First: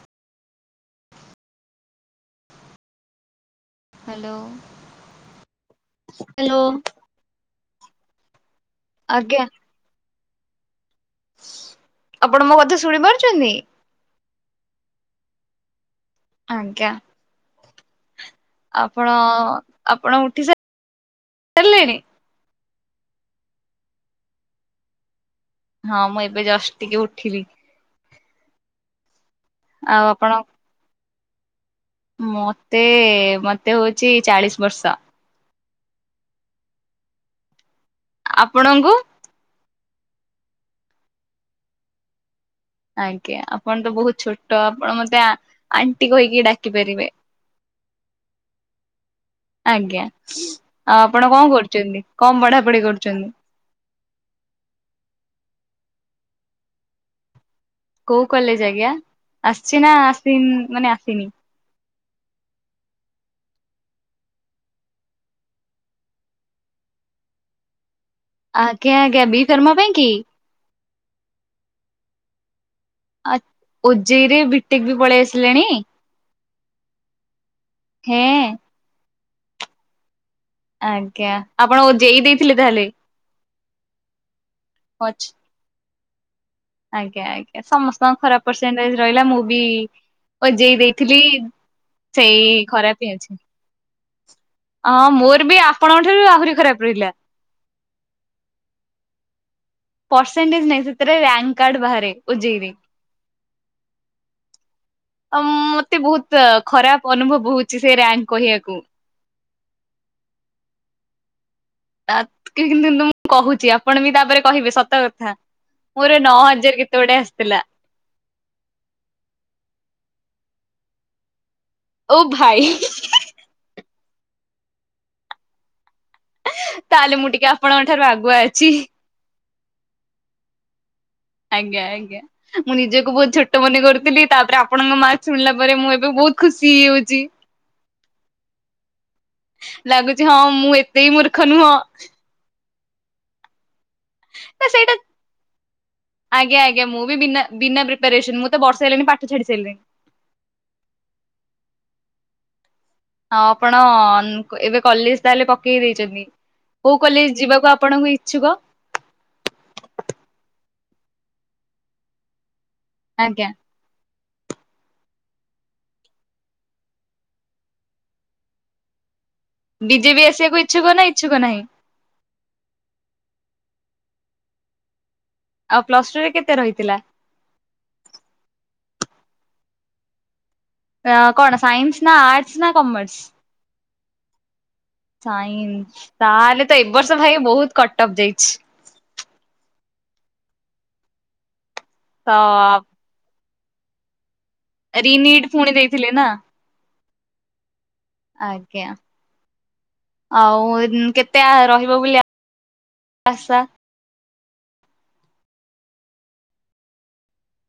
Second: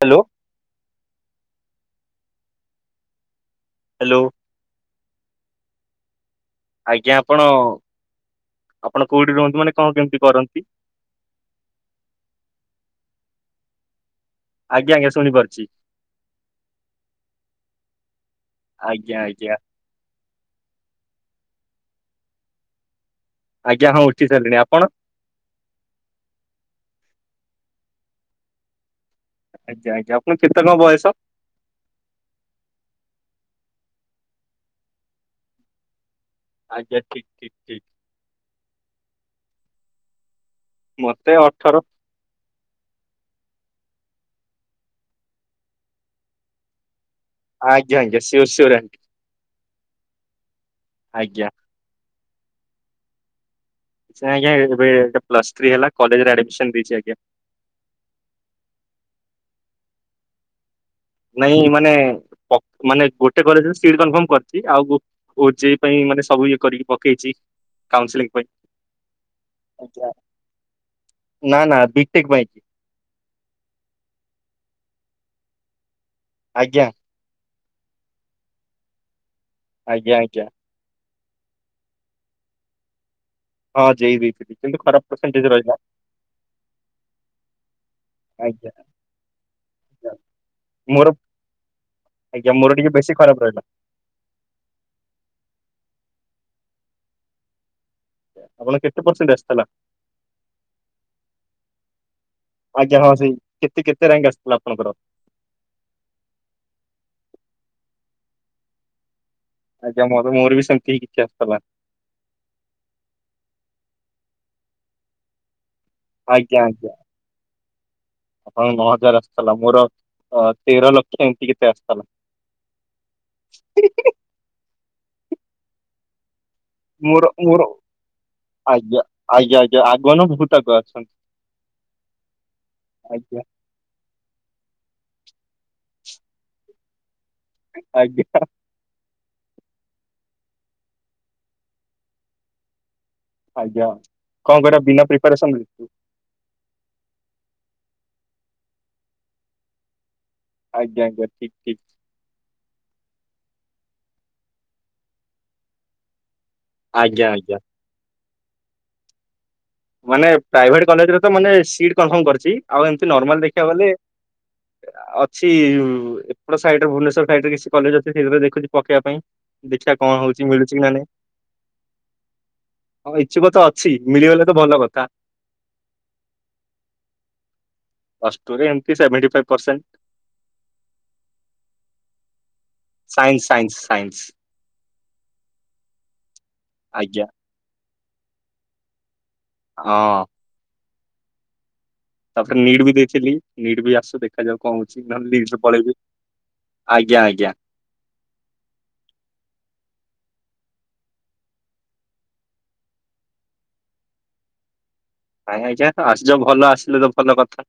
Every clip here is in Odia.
Hello. Hello hello hello hello. ଆଜ୍ଞା ଆପଣ ଆପଣ କୋଉଠି ଆଜ୍ଞା ରୁହନ୍ତୁ ମାନେ କଣ କେମିତି କରନ୍ତି? ଆପଣ ମୋ କଥା ଶୁଣି ପାରୁଛନ୍ତି? ଆଜ୍ଞା ଆଜ୍ଞା ଶୁଣିପାରୁଛି। ଆଜ୍ଞା। ଆପଣ ଆଜ୍ଞା ଆଜ୍ଞା ଆପଣ ଉଠି ସାର ସାରିଲେଣି? ଆଜ୍ଞା ହଁ ଉଠି ସାରିଲିଣି ଆପଣ? ହଁ ମୁଁ ଏବେ ଜଷ୍ଟ ଟିକେ ଉଠିଲି। ଆଜ୍ଞା ଆଜ୍ଞା ଆପଣ କେତେ କଣ ବୟସ? ମତେ ମତେ ହଉଛି ଚାଳିଶ ବର୍ଷ। ଆଜ୍ଞା ଠିକ ଠିକ ଠିକ। ଆପଣଙ୍କୁ? ମତେ ଅଠର। ଆଜ୍ଞା ଆପଣ ତ ବହୁତ ଛୋଟ ଆପଣ ମତେ ଆଣ୍ଟି କ ହେଇକି ଡାକି ପାରିବେ। ଆଜ୍ଞା ଆଜ୍ଞା ସିଓର ସିଓର ଆଣ୍ଟି ଆଜ୍ଞା ଆଉ ଆପଣ ଆଜ୍ଞା। କଣ କରୁଛନ୍ତି? କମ ପଢା ପଢି କରୁଛନ୍ତି? ଆଜ୍ ଏ ପ୍ଲସ୍ ଥ୍ରୀ ହେଲା କଲେଜରେ ଆଡମିସନ ଦେଇଛି ଆଜ୍ଞା। କୋଉ କଲେ ଆଜ୍ଞା ଆସିଛି ନା ଆସିନ ମାନେ ଆସିନି? ନାଇଁ ମାନେ ମାନେ ଗୋଟେ କଲେଜ ସିଟ କଫର୍ମ କରିଛି ଆଉ ଓ ଯ ପାଇଁ ମାନେ ସବୁ ଇଏ କରିକି ପକେଇଛି କାଉସ ଆଜ୍ଞା ଆଜ୍ଞା ବି ଫର୍ମା ପାଇଁ କି? ନା ନା ବିକଟେକ ପାଇଁ। ଆ ଉଜେଇ ରେ ବିଟେକ ବି ପଳେଇ ଆସିଲେଣି? ଆଜ୍ଞା। ହଁ। ଆଜ୍ଞା ଆଜ୍ଞା। ଆଜ୍ଞା ଆପଣ ଯେଇ ଦେଇଥିଲେ ତାହେଲେ? ହଁ ଜେଇ କିନ୍ତୁ ଖରାପ ଅଛି ପର୍ସେଣ୍ଟ ଜ୍ ରହିଲା। ଆଜ୍ଞା ଆଜ୍ଞା ସମସ୍ତଙ୍କ ଖରାପ ଆଜ୍ଞା ପରସେଣ୍ଟେଜ ରହିଲା ମୁଁ ବି ଆଜ୍ଞା। ବଜେଇ ମୋର ଦେଇଥିଲି। ଆଜ୍ଞା ସେଇ ମୋର ଟିକେ ଖରାପ ବେଶୀ ଅଛି। ରହିଲା। ହଁ ମୋର ବି ଆପଣଙ୍କ ଠାରୁ ଆହୁରି ଖରାପ ରହିଲା। ଆପଣ କେତେ ପରସେଣ୍ଟ ଆସିଥିଲା? ପରସେଣ୍ଟେଜ ନାହିଁ ସେଥିରେ ରଙ୍କ କାର୍ଡ ବାହାରେ ଓଜେଇରେ। ଆଜ୍ଞା ହଁ ସେଇ କେତେ କେତେ ରାଙ୍କ ଆସିଥିଲା ଆପଣଙ୍କର? ମତେ ବହୁତ ଖରାପ ଅନୁଭବ ହଉଛି ସେ ରଙ୍କ କହିବାକୁ। ଆଜ୍ଞା ମୋର ମୋର ବି ସେମତି ହି କିଛି ଆସିଥିଲା। ତା କିନ୍ତୁୁ ମୁଁ କହୁଛି ଆପଣ ବି ତାପରେ କହିବେ ସତ କଥା ମୋର ନଅ ଆଜ୍ଞା ହଜାର କେତେ ବଡେ ଆସିଥିଲା। ହଁ ନଅ ହଜାର ଆସିଥିଲା ମୋର ତେର ଲକ୍ଷ ଏମିତି କେତେ ଆସିଥ ଓ ଭାଇ [unintelligible] ତାହେଲେ ମୋର ମୁଁ ଟିକେ ମୋର ଆପଣଙ୍କ ଠାରୁ ଆଗୁଆ ଅଛି। ଆଜ୍ଞା ଆଜ୍ଞା ଆଜ୍ଞା ଆଗନ ବହୁତ ଆଗ ଅଛନ୍ତି। ଆଜ୍ଞା ଆଜ୍ଞା ମୁଁ ନିଜକୁ ବହୁତ ଆଜ୍ଞା ଛୋଟ ମନେ କରୁଥିଲି। ତାପରେ ଆପ୍ ଆପଣଙ୍କ ମାକ୍ ଶୁଣିଲା ପରେ ମୁଁ ଏବେ ବହୁତ ଖୁସି ହେଇଯାଉଛି। ଆଜ୍ଞା। ଲାଗୁଛି ହଁ ମୁଁ ଏତେ ମୂର୍ଖ ନୁହଁ। ଆଜ୍ଞା ତ କଣ କରିବା ସେଇଟା ବିନା ପ୍ରିପାରେସନ ରେ। ଆଜ୍ଞା ଆଜ୍ଞ ମୁଁ ବିନା ବିନା ପ୍ରିପାରେସନ। ମୁଁ ତ ବର୍ଷ ହେଲିଣି ପାଠ ଛାଡି ସାରିଲିନି। ଆଜ୍ଞା ଆଜ୍ଞା ଠିକ୍ ଠିକ୍। ହଁ ଆପଣ ଏବେ କଲେଜ ତାହେଲେ ପକେଇ ଦେଇଛନ୍ତି। କୋଉ ଆଜ୍ଞା କଲେଜ ଆଜ୍ଞା। ଯିବାକୁ ଆପ୍ ଆପଣଙ୍କୁ ଇଛୁକ। ମାନେ ପ୍ରାଇଭେଟ କଲେଜରେ ତ ମାନେ ସିଟ କନଫର୍ମ କରିଛି। ଆଉ ଏମତି ନର୍ମାଲ ଆଜ୍ଞା ଦେଖିବାକୁ ଗଲେ ଅଛି ଏପଟ ସାଇଡରେ ଭୁବନେଶ୍ର ସାଇଡରେ କିଛି କଲେଜ ଅଛି ସେଇଥିାଇ ଦେୁଛି ପକେଇବା ପାଇଁ। ଦେଖା କଣ ବିଜେପି ହଉଛି ଆସିବାକୁ ମିଳୁଛି କି ଇଚ୍ଛୁକ ନା ନାଇଁ। ଇଚ୍ଛୁକ ନାହିଁ? ହଁ ଇଚ୍ଛୁକ ତ ଅଛି। ମିଳିଗଲେ ତ ଭଲ କଥା। ଆଉ ପ୍ଲସ ଟୁ ରେ କେତେ ରହିଥିଲା। ଅ ଏମତି ସେଭେନ୍ଟ୍ଣ୍ ଫାଇବ୍ ପରସେଣ୍ଟ୍। କଣ ଆ ସାଇନ୍ସ ନା ଆର୍ଟସ୍ ନା commerce? Science science science. Science. ତାହେଲେ ତ ଏବ ବର୍ଷ ଆଜ୍ଞା ଭାଇ ବହୁତ କଟ ଅଫ୍ ଯାଇଛି। ହଁ। ତ ତାପରେ ନିଟ୍ ବି ଦେଇଥିଲି। ନିଟ୍ ବି ଆସୁ ଦେଖାଯାଉ କଣ ହଉଛି? ରିନିଟ୍ ନହଲେରେ ପୁଣି ପଳେଇବି। ଦେଇଥିଲେ ନା ଆଜ୍ଞା ଆଜ୍ଞା। ଆଜ୍ଞା। ଆଉ କେତେ ରହିବ ବୋଲି ଆସା? ଆଜ୍ଞା ଆଜ୍ଞା ଆସଛ ଭଲ ଆସିଲେ ତ ଭଲ କଥା।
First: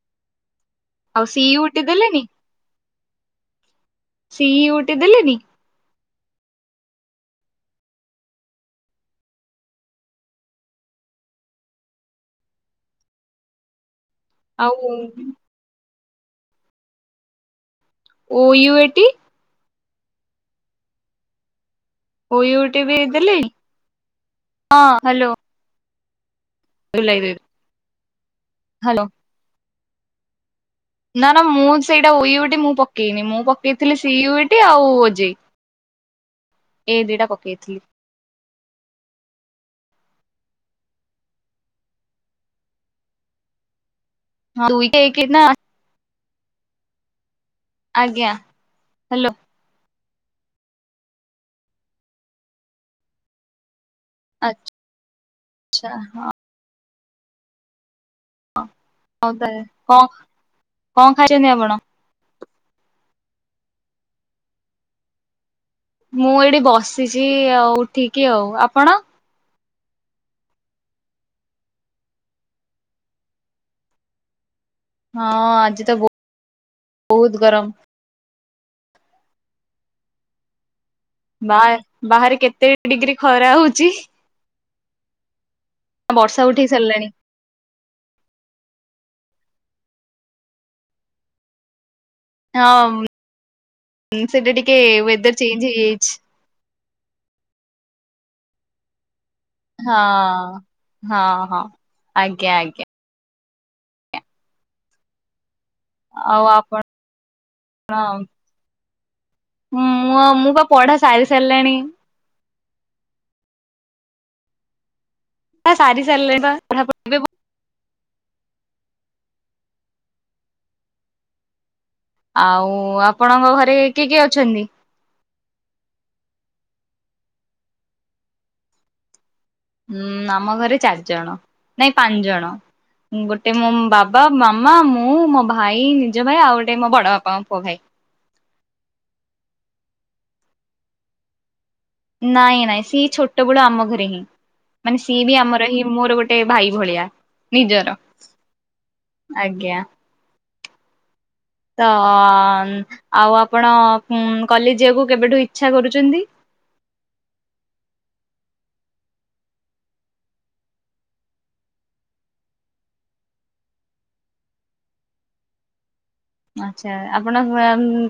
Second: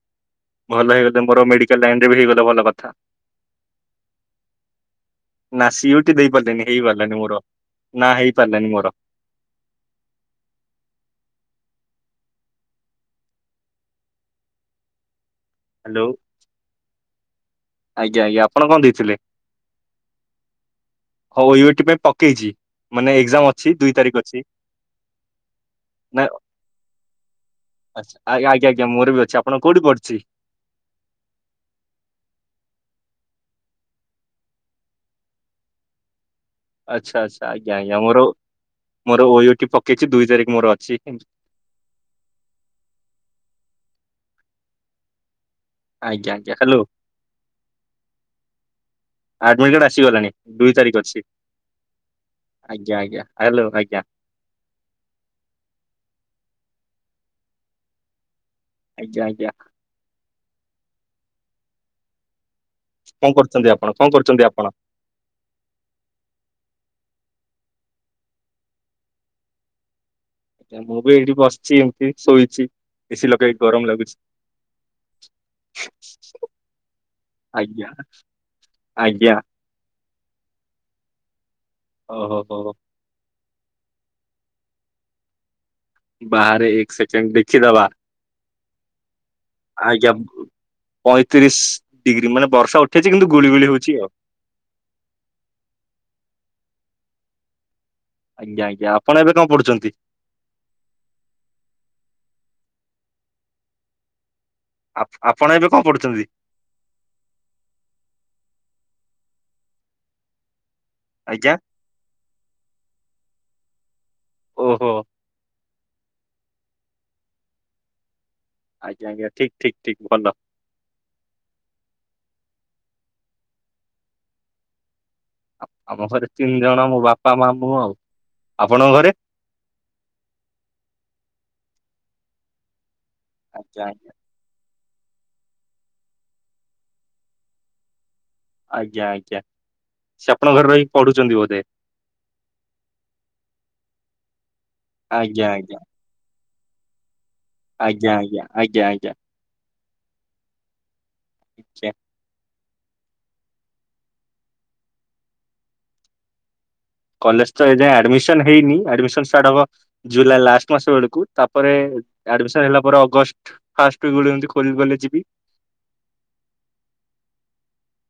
ଭଲ ଆଉ ହେଇଗଲେ ମୋର ସିଇ ଉଟି ମେଡିକାଲ ଲାଇନରେ ଦେଲେନି ବି ହେଇଗଲେ ଭଲ କଥା। ସି ଉଠେ ଦେଲେନି। ନା ସିଟି ଦେଇ ପାରିଲାନି ହେଇପାରିଲାନି। ମୋର ନା ହେଇ ପାରିଲାନି ମୋର। ଆଉ ହ୍ୟାଲୋ। ଆଜ୍ଞା ଆଜ୍ା ଓ ଆପଣ ୟୁ କଣ ଏଟି ଦେଇଥିଲେ। ହଉ ଉଇଟି ପାଇଁ ପକ୍ ଓ ପକେଇଛି। ୟୁ ଟି ବି ମାନେ ଦେଲେନି ଏଜାମ ଅଛି। ଦୁଇ ତାରିଖ ଅଛି ହଁ ନା ର ଲ [unintelligible] ଆଛା ଆଜ୍ଞା ଆଜ୍ଞା ମୋର ବି ଅଛି। ଆପଣ କୋଉଠି ପଢୁଛି? ନା ନା ମୁଁ ସେଇଟା ଇଟି ମୁଁ ପକେଇନି। ମୁଁ ପକେଇଥିଲି ସି ଇଟି ଆଉ ଓଜେଇ। ଏଇ ଆଚ୍ଛା ଦିଟା ଆଚ୍ଛା ଆଜ୍ଞା ପକେଇଥିଲି ଆଜ୍ଞା। ମୋର ମୋର ଓଟି ପକେଇଛି। ଦୁଇ ତାରିଖ ମୋର ଅଛି। ହଉ [unintelligible] ଆଜ୍ଞା ଆଜ୍ଞା। ହ୍ୟାଲୋ। ଆଜ୍ଞା। ହ୍ୟାଲୋ। ଆଡ଼ମିଟ କାର୍ଡ଼ ଆସିଗଲାଣି। ଦୁଇ ତାରିଖ ଅଛି। ଆଜ୍ଞା ଆଜ୍ଞା। ହ୍ୟାଲୋ। ଆଜ୍ଞା। ଆଚ୍ ଆଚ୍ଛା। ହଁ। ହଁ ଆଜ୍ଞା ହଉ ଆଜ୍ଞା ତାହେଲେ। କଣ କଣ ଖାଇଛନ୍ତି ଆପଣ?? କଣ କରୁଛନ୍ତି? ଆପଣ କଣ କରୁଛନ୍ତି ଆପଣ? ମୁଁ ଏଇଠି ବସିଛି। ଆଉ ଉଠିକି ଆଉ ଆପଣ। ଏା ମୁଁ ବି ଏଇଠି ବସିଛି। ଏମିତି ଶୋଇଛି। ଏଶୀ ଲଗେଇକି ଏଇଠି ଗରମ ଲାଗୁଛି। ହଁ ଆଜି ତ ବହୁତ ଗରମ। ଆଜ୍ଞା ଆଜ୍ଞା। ବା ବାହାରେ ଓହୋ ହୋ କେତେ ହୋ। ଡିଗ୍ରୀ ଖରା ହଉଛି? ବର୍ଷା ଉଠେଇ ବାହାରେ ଏକ ସାରିଲାଣି ସେକେଣ୍ଡ ଦେଖିଦବା। ଆଜ୍ଞା ପଇଁତିରିଶ ଡିଗ୍ରୀ ମାନେ ବର୍ଷା ଉଠେଇଛି କିନ୍ତୁ ଗୁଳିଗୁଳି ହଉଛି ଆଉ। ସେଟି ଟିକେ ୱେଦର ଚେଞ୍ଜ ହେଇଯାଇଛି। ଆଜ୍ଞା ଆଜ୍ଞା ଆପଣ ଏବେ କଣ ପଢୁ ହଁ ହଁ ହଁ ଆଜ୍ଞା ଆଜ୍ଞା। ଆପ ଆପ ଆପଣ ଏବେ କଣ ପଢୁଛନ୍ତି? ଆଉ ଆପ ଣ ମୁଁ ଆଉ ମୁଁ ପା ପଢା ସାରି ଆଜ୍ଞା ସାରିଲିଣି। ଓହୋ। ପଢ଼ା ସାରି ସାରିଲିଣିପା ପଢାପ ଆଜ୍ଞା ଆଜ୍ଞା ଠିକ୍ ଠିକ୍ ଠିକ୍ ଭଲ। ଆଉ ଆପଣଙ୍କ ଘରେ କିଏ କିଏ ଅଛନ୍ତି? ଆ ଆମ ଘରେ ତିନି ଜଣ ମୋ ବାପା, ମାଆ, ମୁଁ ଆଉ। ଆପଣଙ୍କ ଘରେ? ଉଁ ଆମ ଘରେ ଚାରିଜଣ ନାଇଁ ପାଞ୍ଚ ଜଣ ଗୋଟେ ମୋ ଆଜ୍ଞା ଆଜ୍ଞା ବାବା ମାମା, ମୁଁ, ମୋ ଭାଇ ନିଜ ଭାଇ ଆଉ ଗୋଟେ ମୋ ବଡ ବାପାଙ୍କ ପୁଅ ଭାଇ। ଆଜ୍ଞା ଆଜ୍ଞା ସେ ଆପଣଙ୍କ ଘରେ ରହିି ପଢୁଛନ୍ତି ବୋଧେ? ନାଇଁ ନାଇଁ ସିଏ ଛୋଟ ବଳୁ ଆମ ଘରେ ହିଁ ମାନେ ସିଏ ବି ଆଜ୍ଞା ଆମର ଆଜ୍ଞା ହିଁ ମୋର ଗୋ ଏ ଭାଇ ଭଳିଆ। ନିଜର ଆଜ୍ଞ ଆଜ୍ଞା ଆଜ୍ଞା ଆଜ୍ଞା। ଆଜ୍ଞା। ତ ଆଜ୍ଞା ଆଉ ଆପଣ କଲେଜ୍ ଯିବାକୁ କେବେଠୁ ଇଚ୍ଛା କରୁଛନ୍ତି? କଲେଜ୍ ତ ଏଯାଁଏ ଆଡମିସନ ହେଇନି। ଆଡମିସନ ଷ୍ଟାର୍ଟ ହବ ଜୁଲାଇ ଲାଷ୍ଟ ମାସ ବେଳକୁ ତାପରେ ଆଡମିସନ ହେଲା ପରେ ଅଗଷ୍ଟ ଫାଷ୍ଟ ଉଇ କ୍ ବଳୁ ଏମିତି ଖୋଲି ଖୋଲି ଯିବି। ଆଚ୍ଛା ଆପଣ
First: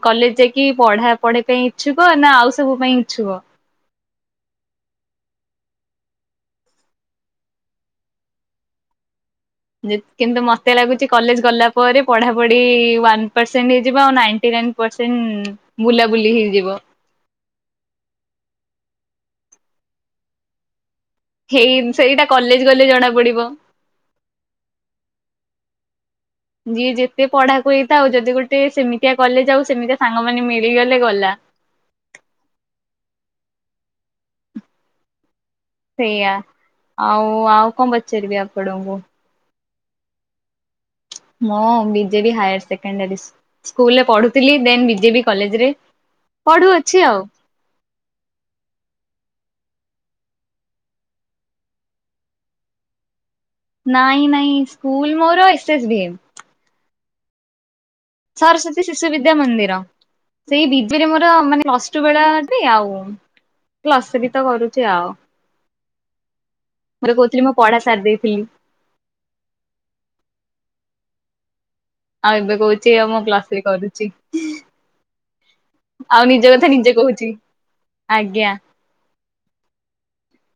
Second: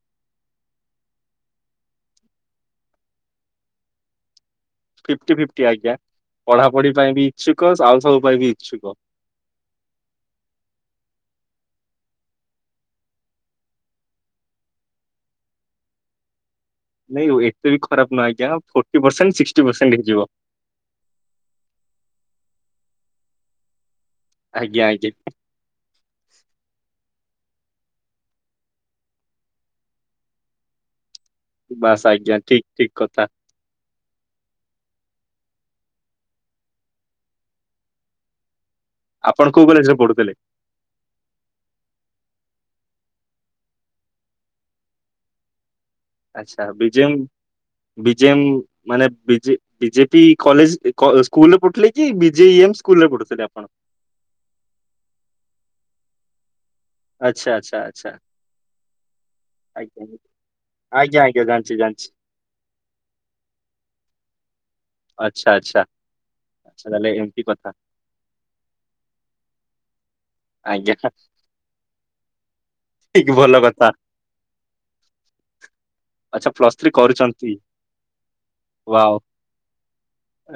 କଲେଜ୍ ଯାଇକି ପଢା ପଢି ପାଇଁ ଇଚ୍ଛୁକ ନା ଆଉ ସବୁ ପାଇଁ ଇଚ୍ଛୁକ? ଫିପ୍ଟି ଫିପ୍ଟି ଆଜ୍ଞା ପଢା ପଢି ପାଇଁ ବି ଇଛୁକ ଆଉ ସବୁ ପାଇଁ ବି ଇଚ୍ଛୁକ। ଜି କିନ୍ତୁ ମତେ ଲାଗୁଛି କଲେଜ ଗଲା ପରେ ପଢାପଢି ୱାନ୍ ପରସେଣ୍ଟ ହେଇଯିବ ଆଉ ନାଇଣ୍ଟି ନାଇନ୍ ପରସେଣ୍ଟ ବୁଲାବୁଲି ହେଇଯିବ।। ନାଇଁ ଏତେ ବି ଖରାପ୍ ନାହିଁ ଆଜ୍ଞା ଫୋର୍ଟି ପରସେଣ୍ଟ ସିକ୍ସଟି ପରସେଣ୍ଟ ହେଇଯିବ। ହେଇନ ସେଇଟା କଲେଜ୍ ଗଲେ ଜଣା ପଡିବ। ଆଜ୍ଞା ଆଜ୍ଞା। ଯିଏ ଯେତେ ପଢାକୁ ହେଇଥାଉ ଯଦି ଗୋଟେ ସେମିତିଆ କଲେଜ ଆଉ ସେମିତିଆ ସାଙ୍ଗ ମାନେ ମିଳିଗଲେ ଗଲା। ବାସ୍ ଆଜ୍ଞା ଠିକ୍ ଠିକ୍ କଥା। ସେଇଆ ଆଉ ଆଉ କଣ ପଚାରିବି ଆପଣଙ୍କୁ? ଆପଣ କୋଉ କଲେଜ୍ ରେ ପଢୁଥିଲେ? ମୁଁ ବିଜେବି ହାଇଅର ସେକଣ୍ଡାରୀ ସ୍କୁ ସ୍କୁଲରେ ପଢୁଥିଲି ଦେନ ବିଜେଡି କଲେଜରେ ଆଚ୍ଛା ପଢୁଅଛି ବିଜେ ମ ଆଉ। ବିଜେ ମ ମାନେ ବିଯେ ବିଜେପି କଲେଜ୍ କ ସ୍କୁଲରେ ପଢୁଥିଲେ କି ବିଜେ ଇ ଏମ୍ ସ୍କୁଲ ରେ ପଢୁଥିଲେ ଆପଣ? ନାଇଁ ନାଇଁ ସ୍କୁଲ୍ ମୋର ଏସ୍ ଏସ ଭି ଏମ୍। ଆଚ୍ଛା ଆଚ୍ଛା ଆଚ୍ଛା। ସରସ୍ଵତୀ ଶିଶୁବଦ୍ୟା ମନ୍ଦିର। ଆଜ୍ଞା ସେଇ ବିଜିରେ ଆଜ୍ଞା ମୋର ଆଜ୍ଞା ମାନେ ଜାଣିଛି ଅଷ୍ଟୁ ଜାଣିଛି ବେଳା ବି ଆଉ କ୍ଲସ ବି ତ କରୁଛି ଆଉ। ଆଚ୍ଛା ଆଚ୍ଛା। ଆଚ୍ଛା ତାହେଲେ ମୋରେ ଏମିତି କହୁଥିଲି ମୁଁ କଥା ପଢା ସାରି ଦେଇଥିଲି। ଆଜ୍ଞା। ଆଉ ଏବେ କହୁଛି ଆଉ ମୁଁ ଠିକ୍ ଭଲ ପ୍ଲସଥ୍ରୀ କଥା କରୁଛି। ଆଉ ଆଚ୍ଛା ନିଜ କଥା ପ୍ଲସ୍ ଥ୍ରୀ ନିଜେ କହୁଛି କରୁଛନ୍ତି। ଆଜ୍ଞା। ୱାଓ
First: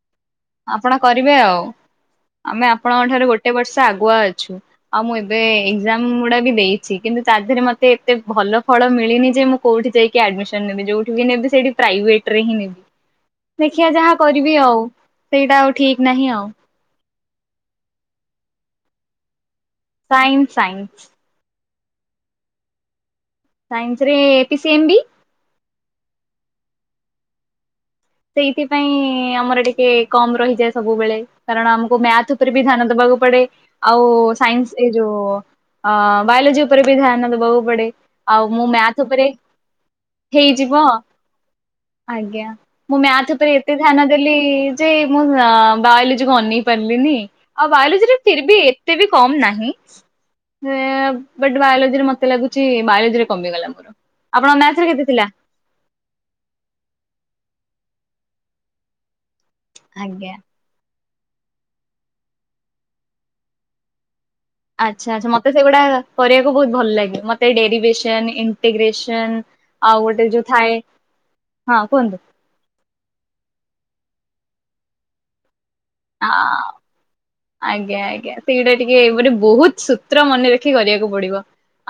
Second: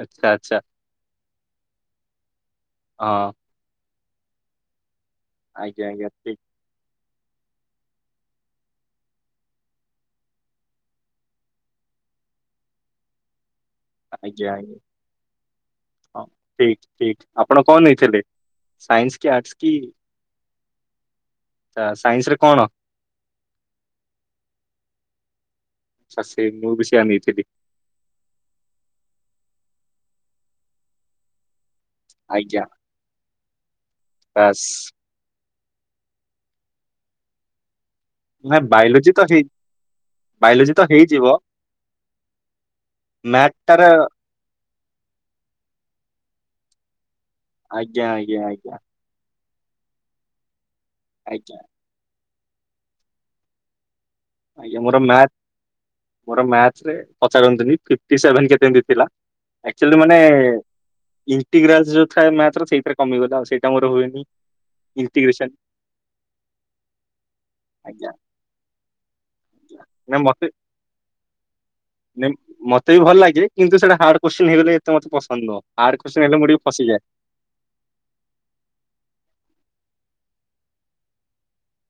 ଆଛା ଆଚ୍ଛା। ଆପଣ କରିବେ ଆଉ ଆମେ ଆପଣଙ୍କ ଠାରୁ ହଁ ଗୋଟେ ବର୍ଷ ଆଗୁଆ ଅଛୁ ଆଉ ମୁଁ ଏବ ଏବେ ଆଜ୍ଞା ଏକଜାମ୍ ଆଜ୍ଞା ଗୁଡା ଠିକ୍ ବି ଦେଇ କିନ୍ତୁ ତା ଦେହରେ ମୋତେ ଏତେ ଭଲ ଫଳ ମିଳିନି ଯେ ମୁଁ କୋଉଠି ଯାଇକି ଆଡମିସନ ନେବି ଯୋଉଠି ବି ନେବି ସେଇଠି ପ୍ରାଇଭେଟରେ ହିଁ ନେବି। ଦେଖିବା ଯାହା ଆଜ୍ଞା କରିବି ଆଉ ସେଇଟା ଆଉ ଠିକ ନାହିଁ ଆଉ ଠିକ ଠିକ ଆପଣ କଣ ନେଇଥିଲେ ସାଇନ୍ସ କି ଆର୍ଟସ୍ କି ସାଇନ୍ସ ସାଇନ୍ସ ଆ ସାଇନ୍ସ ରେ କଣ? ସାଇନ୍ସ ରେ ପି ସି ଏମ୍ ବି ଆଛା ସେ ମୁଁ ବି ସେଇଆ ନେଇଥିଲି ସେଇଥିପାଇଁ ଆମର ଟିକେ କମ ରହିଯାଏ ସବୁବେଳେ କାରଣ ଆମକୁ ମ୍ୟାଥ ଉପରେ ଆଜ୍ଞା ବି ଧ୍ୟାନ ଦବାକୁ ପଡେ ଆଉ ବାସ୍। ସାଇନ୍ସରେ ଯୋଉ ଅ ବାୟୋଲଜି ଉପରେ ବି ଧ୍ୟାନ ଦେବାକୁ ପଡ଼େ ଆଉ ନା ମୁଁ ମ୍ୟାଥ ବାୟୋଲୋଜି ଉପରେ ତ ହେଇ ବାୟୋଲୋଜି ତ ହେଇଯିବ ଆଜ୍ଞା ମୁଁ ମ୍ୟାଥ ଉପରେ ଏତେ ଧ୍ୟାନ ଦେଲି ଯେ ମୁଁ ବାଇଓଲୋଜି କୁ ଅନେଇ ପାରିଲିନି ଆଉ ଆଜ୍ଞା ବାୟୋଲୋଜିର ଆଜ୍ଞା ଫେରବି ଆଜ୍ଞା। ଏତେ ବି କମ୍ ନାହିଁ ଆଜ୍ଞା ବଟ୍ ବାୟୋଲୋଜିରେ ମତେ ଲାଗୁଛି ବାୟୋଲୋଜୀ ରେ କମିଗଲା ଆପଣଙ୍କ ଆଜ୍ଞା ମ୍ୟାଥରେ ମୋର କେତେ ଥିଲା ମ୍ୟାଥ ମୋର ମ୍ୟାଥ ରେ ପଚାରୁନ୍ତନି ଫିଫ୍ଟୀ ସେଭେନ କେତେ ଏମିତି ଥିଲା ଆକଚୁଲି ମାନେ ଆଜ୍ଞା ଇଣ୍ଟିଗ୍ରାନସ୍ ଯୋଉ ଥାଏ ମ୍ୟାଥର ସେଇଟାରେ କମିଗଲା ଆଉ ସେଇଟା ମୋର ହୁଏନି ଆଚ୍ଛା ଆଚ୍ଛା ମୋତେ ଇଣ୍ଟିଗ୍ରେସନ ସେଗୁଡା କରିବାକୁ ବହୁତ ଭଲ ଲାଗେ ମତେ ଆଜ୍ଞା ଡେରିିବେସନ ଇଣ୍ଟିଗ୍ରେସନ ଆଉ ନା ଗୋଟେ ମତେ ଯୋଉ ଥାଏ ହଁ କୁହହନ୍ତୁ ମୋତେ ବି ଭଲ ଲାଗେ କିନ୍ତୁ ସେଟା ହାର୍ଡ କୋଶ୍ଚିନ ହେଇଗଲେ ଏତେ ମତେ ପସନ୍ଦ ନୁହଁ ହାଡ୍ କୋଶ୍ଚିନ ଆ ହେଲେ ମୁଁ ଟିକେ ଫସିଯଏ ଆଜ୍ଞା ଆଜ୍ଞା ସେଇଟା ଟିକେ ମାନେ ବହୁତ ସୂତ୍ର ମନେ ରଖି କରିବାକୁ ପଡିବ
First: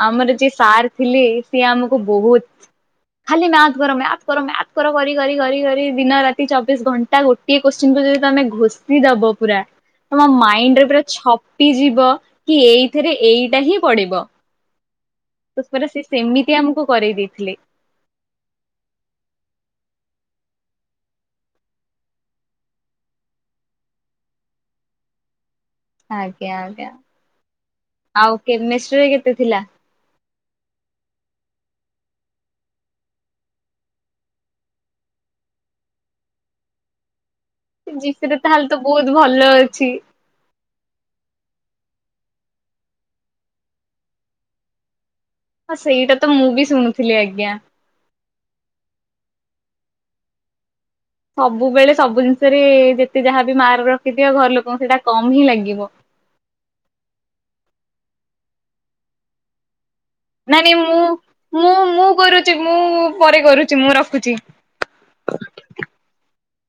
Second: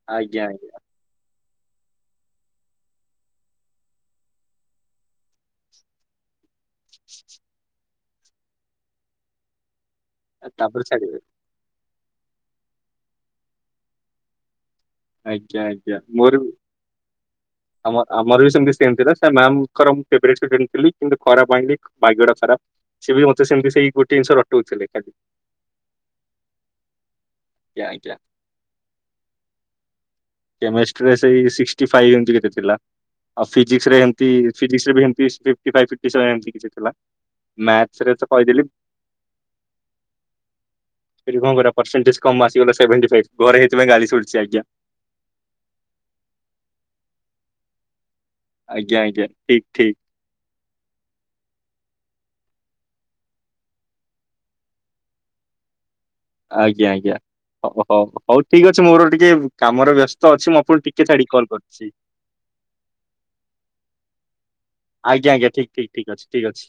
ଆମର ଆଜ୍ଞା ଯିଏ ଆଜ୍ଞା ସାର୍ ଥିଲି ସିଏ ଆମକୁ ବହୁତ ଖାଲି ମ୍ୟାଥ କର ମ୍ୟାଥ କର ମ୍ୟାଥ କର କରି କରି କରି ଦିନ ରାତି ଚବିଶ ଘଣ୍ଟା ଗୋଟଏ କୋଶ୍ଚିନ୍କୁୁ ଯଦି ତମେ ଘୋଷି ଦବ ପୁରା ତମ ତାପରେ ମାଇଣ୍ଡରେ ପୁରା ଛାଡିବେ। ଛପିଯିବ କି ଏଇଥିରେ ଏଇଟା ହିଁ ପଡିବ ଆଜ୍ଞା ସତରେ ଆଜ୍ଞା ସେ ମୋର ସେମିତି ଆମକୁ କରେଇ ଦେଇେଇଥିଲେ ଆମର ବି ସେମିତି ସେମ ଥିଲା ସେ ମାମଙ୍କର ଫେଭରାଇଟ ଷ୍ଟୁଡେଣ୍ଟ ଥିଲି କିନ୍ତ ଖରାପ ମାଇଣ୍ଡ ଭାଗ୍ୟଟା ଖରାପ ସେ ବି ମତେ ସେମିତି ସେଇ ଗୋଟେ ଜିନିଷ ରଟଉ ଥିଲେ ଖାଲି ଆଜ୍ଞା ଆଜ୍ଞା ଆଇଜ୍ଞା ଆଉ କେମିଷ୍ଟ୍ରୀ ରେ କେତେ ଥିଲା? କେମେଷ୍ଟିରେ ସେଇ ସିକ୍ସଟି ଫାଇଭ୍ ଏମିତି କେତେ ଥିଲା ଆଉ ଫିଜିକ୍ସରେ ଏମତି ଫିଜିକ୍ସରେ ଫିଫ୍ଟି ଫାଇଭ ଫିଫ୍ଟ ସେଭେନ ଏମିତି ଥିଲା ମ୍ୟାଥ୍ସରେ ତ ଫିଜିକ୍ସରେ କହିଦେଲି ତାହେଲେ ତ ବହୁତ ଭଲ ଅଛି କଣ କରିବା ପର୍ସେଣ୍ଟେଜ୍ କମ୍ ଆସିଗଲା ସେଭେଣ୍ଟୀ ଫାଇଭ ଘରେ ସେଥିପାଇଁ ଗାଳି ଶୁଣୁଛି ଆଜ୍ଞା ହଁ ସେଇଟା ତ ମୁଁ ବି ଶୁଣୁଥିଲି ଆଜ୍ଞା ଆଜ୍ଞା ଆଜ୍ଞା ଠିକ ଠିକ ସବୁବେଳେ ସବୁ ଜିନିଷରେ ଯେତେ ଯାହାବି ମାର୍କ ରଖିଦିଅ ଘର ଲୋକଙ୍କୁ ସେଇଟା କମ ହିଁ ଲାଗିବ ଆଜ୍ଞା ଆଜ୍ଞା ହଉ ହଉ ଠିକ ଅଛି ମୋର ଟିକେ କାମରେ ବ୍ୟସ୍ତ ଅଛି ନାଇଁ ଆପଣଙ୍କୁ ନାଇଁ ମୁଁ ଟିକେ ଛାଡିକି କଲ୍ ମୁଁ କରୁଛି। ମୁଁ କରୁଛି ମୁଁ ପରେ କରୁଛି ମୁଁ ରଖୁଛି ଆଜ୍ଞ ଆଜ୍ଞା ଠିକ ଠିକ ଠିକ ଅଛି ଠିକ ଅଛି